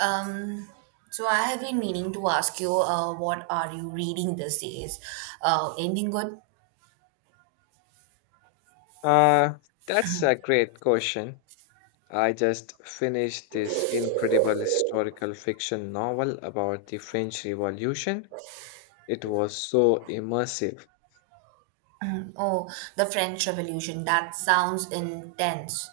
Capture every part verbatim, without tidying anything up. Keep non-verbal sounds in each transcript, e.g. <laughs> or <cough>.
Um, so I have been meaning to ask you, uh, what are you reading these days? Uh, anything good? Uh, that's a great question. I just finished this incredible historical fiction novel about the French Revolution. It was so immersive. Oh, the French Revolution. That sounds intense.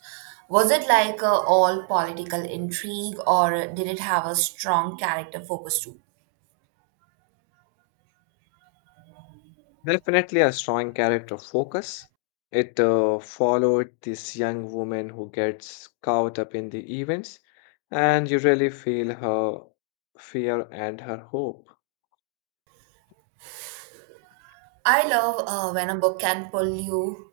Was it like uh, all political intrigue, or did it have a strong character focus too? Definitely a strong character focus. It uh, followed this young woman who gets caught up in the events, and you really feel her fear and her hope. I love uh, when a book can pull you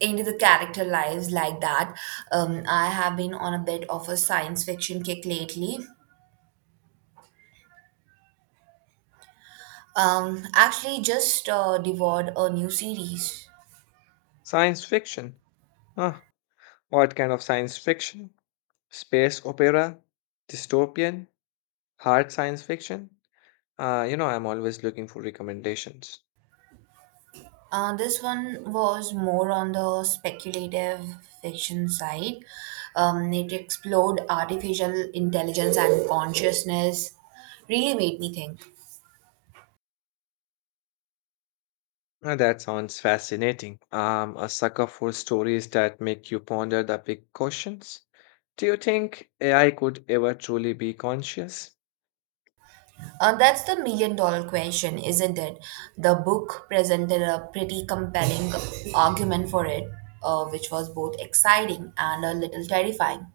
into the character lives like that. Um, I have been on a bit of a science fiction kick lately. Um, actually, just uh, devoured a new series. Science fiction. Huh. What kind of science fiction? Space opera? Dystopian? Hard science fiction? Uh, you know, I'm always looking for recommendations. Uh, this one was more on the speculative fiction side. Um, it explored artificial intelligence and consciousness. Really made me think. Uh, that sounds fascinating. I'm a sucker for stories that make you ponder the big questions. Do you think A I could ever truly be conscious? Uh, that's the million dollar question, isn't it? The book presented a pretty compelling argument for it, uh, which was both exciting and a little terrifying.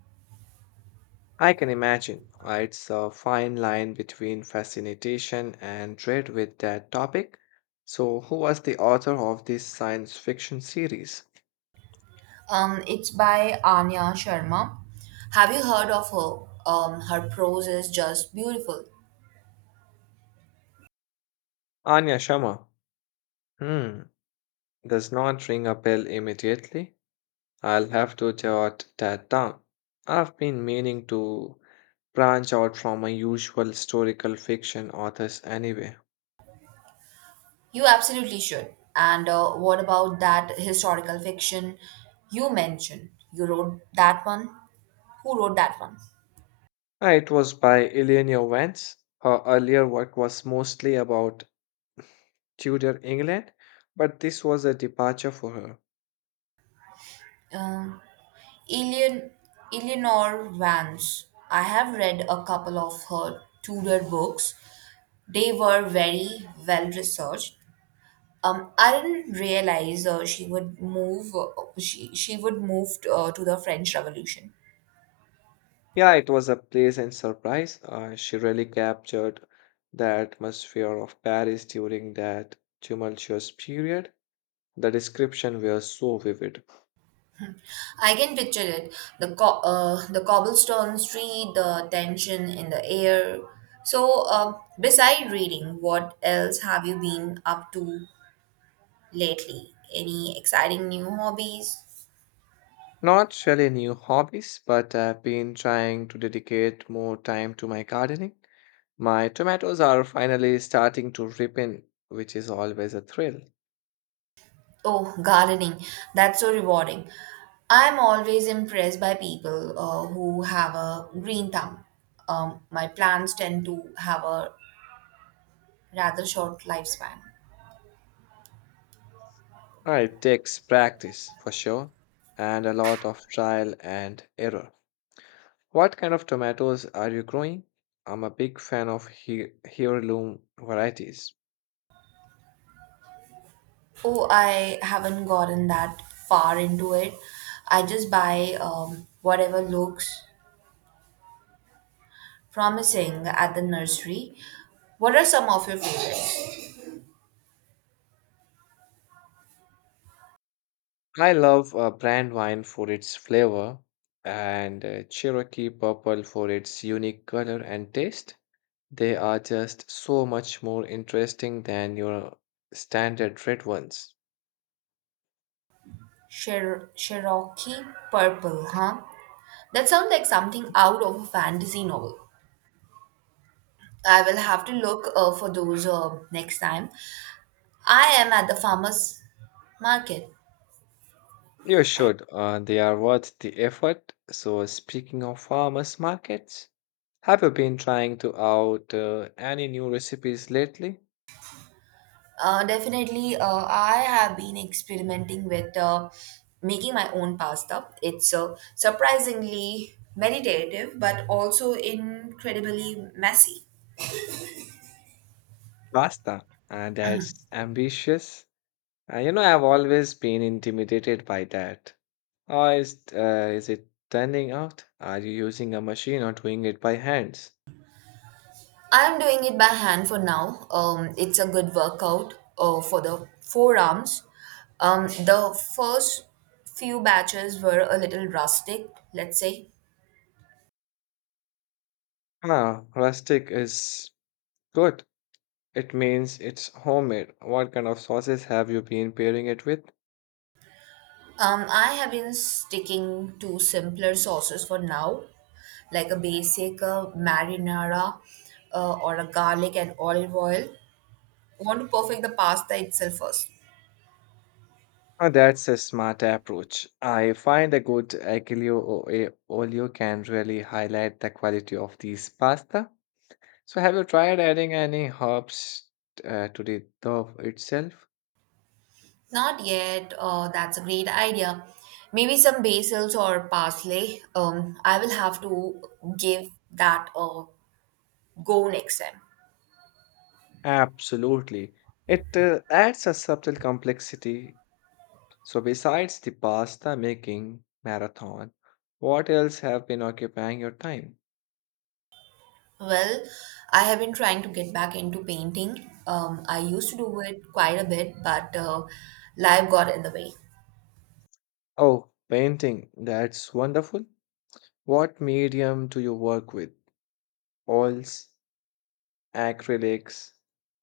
I can imagine. uh, It's a fine line between fascination and dread with that topic. So, who was the author of this science fiction series? Um, it's by Anya Sharma. Have you heard of her? Um, her prose is just beautiful. Anya Sharma. Hmm, does not ring a bell immediately. I'll have to jot that down. I've been meaning to branch out from my usual historical fiction authors anyway. You absolutely should. And uh, what about that historical fiction you mentioned? You wrote that one? Who wrote that one? Uh, It was by Eleanor Vance. Her earlier work was mostly about Tudor England, but this was a departure for her. Um, Elian, Eleanor Vance. I have read a couple of her Tudor books. They were very well researched. Um, I didn't realize uh, she would move. Uh, she she would move t- uh, to the French Revolution. Yeah, it was a pleasant surprise. Uh, she really captured the atmosphere of Paris during that tumultuous period. The description was so vivid. I can picture it. The co- uh, the cobblestone street, the tension in the air. So, uh, beside reading, what else have you been up to lately? Any exciting new hobbies? Not really new hobbies, but I've been trying to dedicate more time to my gardening. My tomatoes are finally starting to ripen, which is always a thrill. Oh, gardening. That's so rewarding. I'm always impressed by people uh, who have a green thumb. Um, my plants tend to have a rather short lifespan. Uh, It takes practice for sure, and a lot of trial and error. What kind of tomatoes are you growing? I'm a big fan of he- heirloom varieties. Oh, I haven't gotten that far into it. I just buy um, whatever looks promising at the nursery. What are some of your favorites? I love uh, brand wine for its flavor and uh, Cherokee purple for its unique color and taste. They are just so much more interesting than your standard red ones. Cher- Cherokee Purple, huh? That sounds like something out of a fantasy novel. I will have to look uh, for those uh, next time. I am at the farmer's market. You should. Uh, they are worth the effort. So, speaking of farmers markets, have you been trying to out uh, any new recipes lately? Uh, definitely, uh, I have been experimenting with uh, making my own pasta. It's uh, surprisingly meditative, but also incredibly messy. Pasta. And that's ambitious. Uh, you know, I've always been intimidated by that. How is uh, is it turning out? Are you using a machine or doing it by hands? I'm doing it by hand for now. Um, it's a good workout uh, for the forearms. Um, the first few batches were a little rustic, let's say. Ah, rustic is good. It means it's homemade. What kind of sauces have you been pairing it with? Um, I have been sticking to simpler sauces for now, like a basic uh, marinara uh, or a garlic and olive oil. I want to perfect the pasta itself first. Ah, that's a smart approach. I find a good aglio o- e olio can really highlight the quality of these pasta. So, have you tried adding any herbs uh, to the dough itself? Not yet. Uh, that's a great idea. Maybe some basils or parsley. Um, I will have to give that a go next time. Absolutely. It uh, adds a subtle complexity. So, besides the pasta making marathon, what else have been occupying your time? Well, I have been trying to get back into painting. Um, I used to do it quite a bit, but uh, life got in the way. Oh, painting. That's wonderful. What medium do you work with? Oils, acrylics,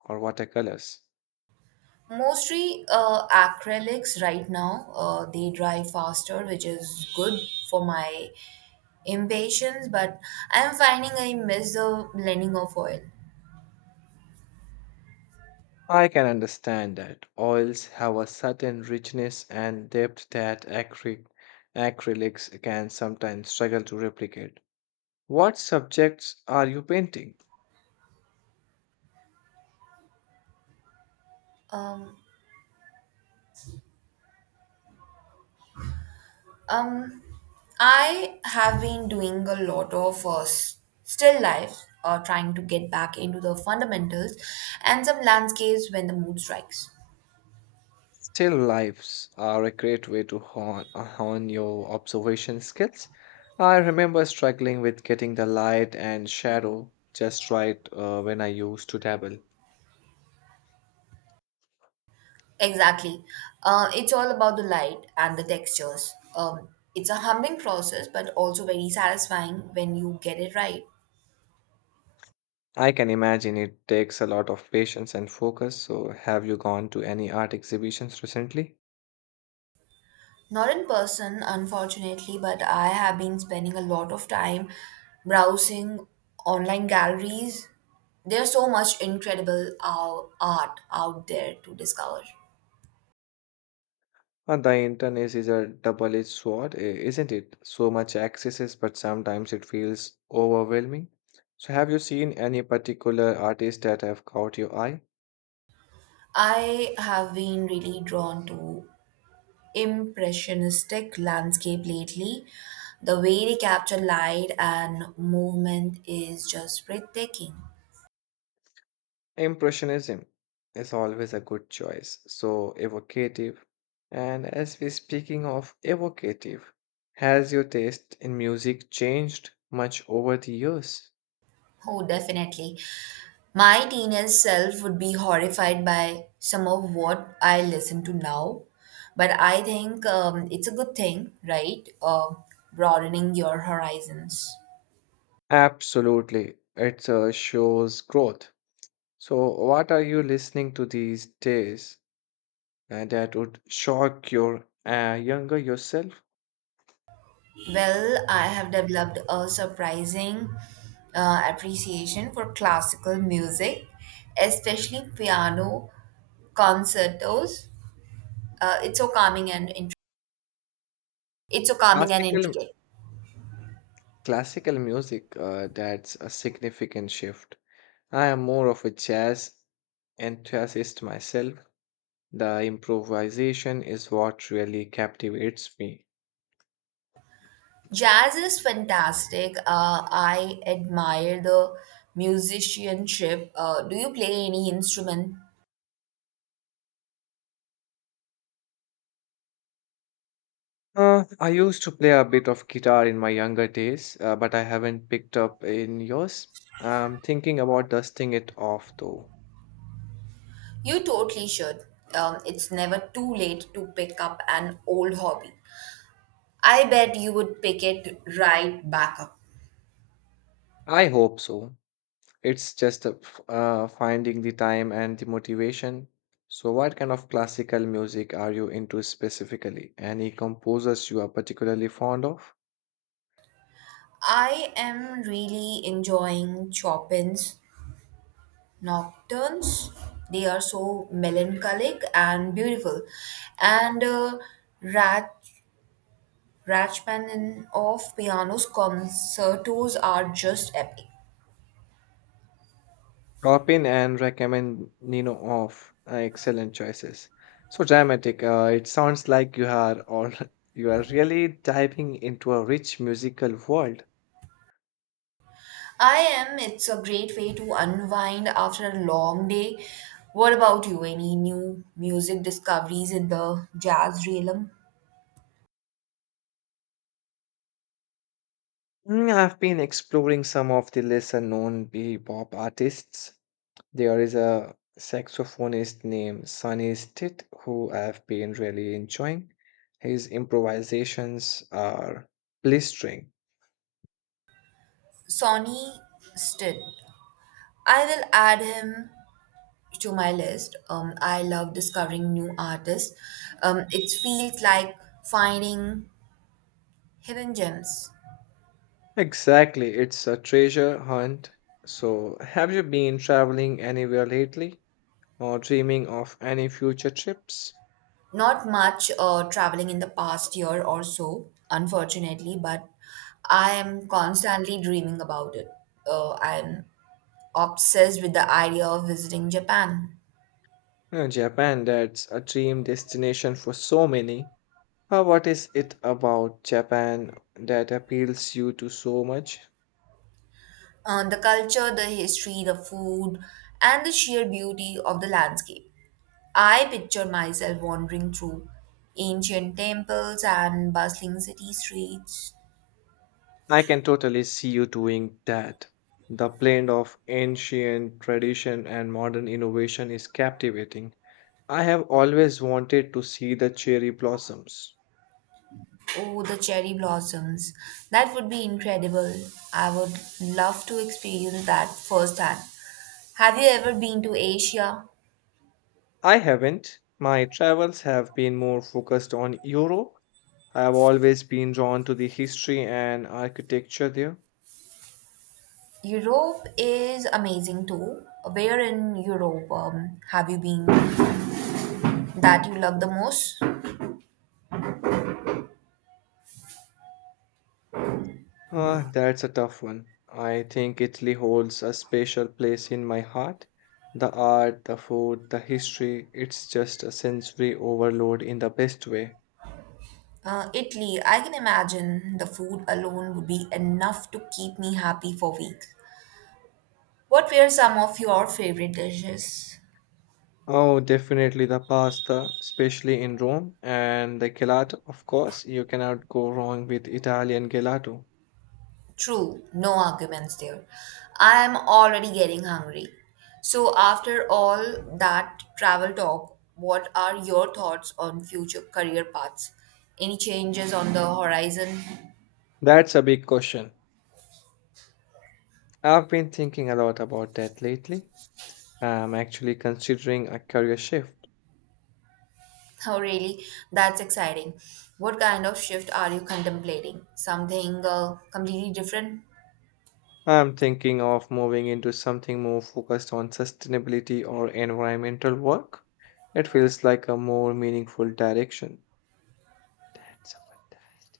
or watercolors? Mostly uh, acrylics right now. Uh, they dry faster, which is good for my impatience, but I'm finding I miss the blending of oil. I can understand that oils have a certain richness and depth that acry- acrylics can sometimes struggle to replicate. What subjects are you painting? Um, um, I have been doing a lot of uh, s- still life, uh, trying to get back into the fundamentals and some landscapes when the mood strikes. Still lifes are a great way to hone, hone your observation skills. I remember struggling with getting the light and shadow just right uh, when I used to dabble. Exactly. Uh, it's all about the light and the textures. Um, it's a humbling process, but also very satisfying when you get it right. I can imagine it takes a lot of patience and focus. So, have you gone to any art exhibitions recently? Not in person, unfortunately, but I have been spending a lot of time browsing online galleries. There's so much incredible uh, art out there to discover. Uh, the internet is a double edged sword, i- isn't it? So much access, but sometimes it feels overwhelming. So, have you seen any particular artists that have caught your eye? I have been really drawn to impressionistic landscape lately. The way they capture light and movement is just breathtaking. Impressionism is always a good choice, so evocative. And as we're speaking of evocative, has your taste in music changed much over the years? Oh, definitely. My teenage self would be horrified by some of what I listen to now, but I think um, it's a good thing, right? Uh, broadening your horizons. Absolutely. It uh, shows growth. So, what are you listening to these days uh, that would shock your uh, younger yourself? Well, I have developed a surprising uh, appreciation for classical music, especially piano concertos. Uh, it's so calming and int- it's so calming and Classical, intricate. Classical music, uh, that's a significant shift. I am more of a jazz enthusiast myself. The improvisation is what really captivates me. Jazz is fantastic. Uh, I admire the musicianship. Uh, do you play any instrument? Uh, I used to play a bit of guitar in my younger days, uh, but I haven't picked up in yours. I'm thinking about dusting it off though. You totally should. Um, it's never too late to pick up an old hobby. I bet you would pick it right back up. I hope so. It's just a f- uh, finding the time and the motivation. So, what kind of classical music are you into specifically? Any composers you are particularly fond of? I am really enjoying Chopin's Nocturnes. They are so melancholic and beautiful. And uh, Rach- Rachmaninoff piano's concertos are just epic. Drop in and recommend Nino off. Uh, excellent choices. So dramatic. Uh, it sounds like you are all <laughs> you are really diving into a rich musical world. I am. It's a great way to unwind after a long day. What about you? Any new music discoveries in the jazz realm? Mm, I've been exploring some of the lesser known bebop artists. There is a saxophonist named Sunny Stitt who I've been really enjoying. His improvisations are blistering. Sonny Stitt. I will add him to my list. Um, I love discovering new artists. Um, it feels like finding hidden gems. Exactly, it's a treasure hunt. So, have you been traveling anywhere lately or dreaming of any future trips? Not much uh, traveling in the past year or so, unfortunately, but I am constantly dreaming about it. Uh, I'm obsessed with the idea of visiting Japan. Uh, Japan, that's a dream destination for so many. Uh, what is it about Japan that appeals you to so much? Uh, the culture, the history, the food, and the sheer beauty of the landscape. I picture myself wandering through ancient temples and bustling city streets. I can totally see you doing that. The blend of ancient tradition and modern innovation is captivating. I have always wanted to see the cherry blossoms. Oh, the cherry blossoms. That would be incredible. I would love to experience that firsthand. Have you ever been to Asia? I haven't. My travels have been more focused on Europe. I have always been drawn to the history and architecture there. Europe is amazing too. Where in Europe um, have you been that you love the most? Ah, that's a tough one. I think Italy holds a special place in my heart. The art, the food, the history, it's just a sensory overload in the best way. Uh, Italy, I can imagine the food alone would be enough to keep me happy for weeks. What were some of your favorite dishes? Oh, definitely the pasta, especially in Rome, and the gelato, of course. You cannot go wrong with Italian gelato. True, no arguments there. I am already getting hungry. So, after all that travel talk, what are your thoughts on future career paths? Any changes on the horizon? <laughs> That's a big question. I've been thinking a lot about that lately. I'm actually considering a career shift. Oh, really? That's exciting. What kind of shift are you contemplating? Something uh, completely different? I'm thinking of moving into something more focused on sustainability or environmental work. It feels like a more meaningful direction. That's a fantastic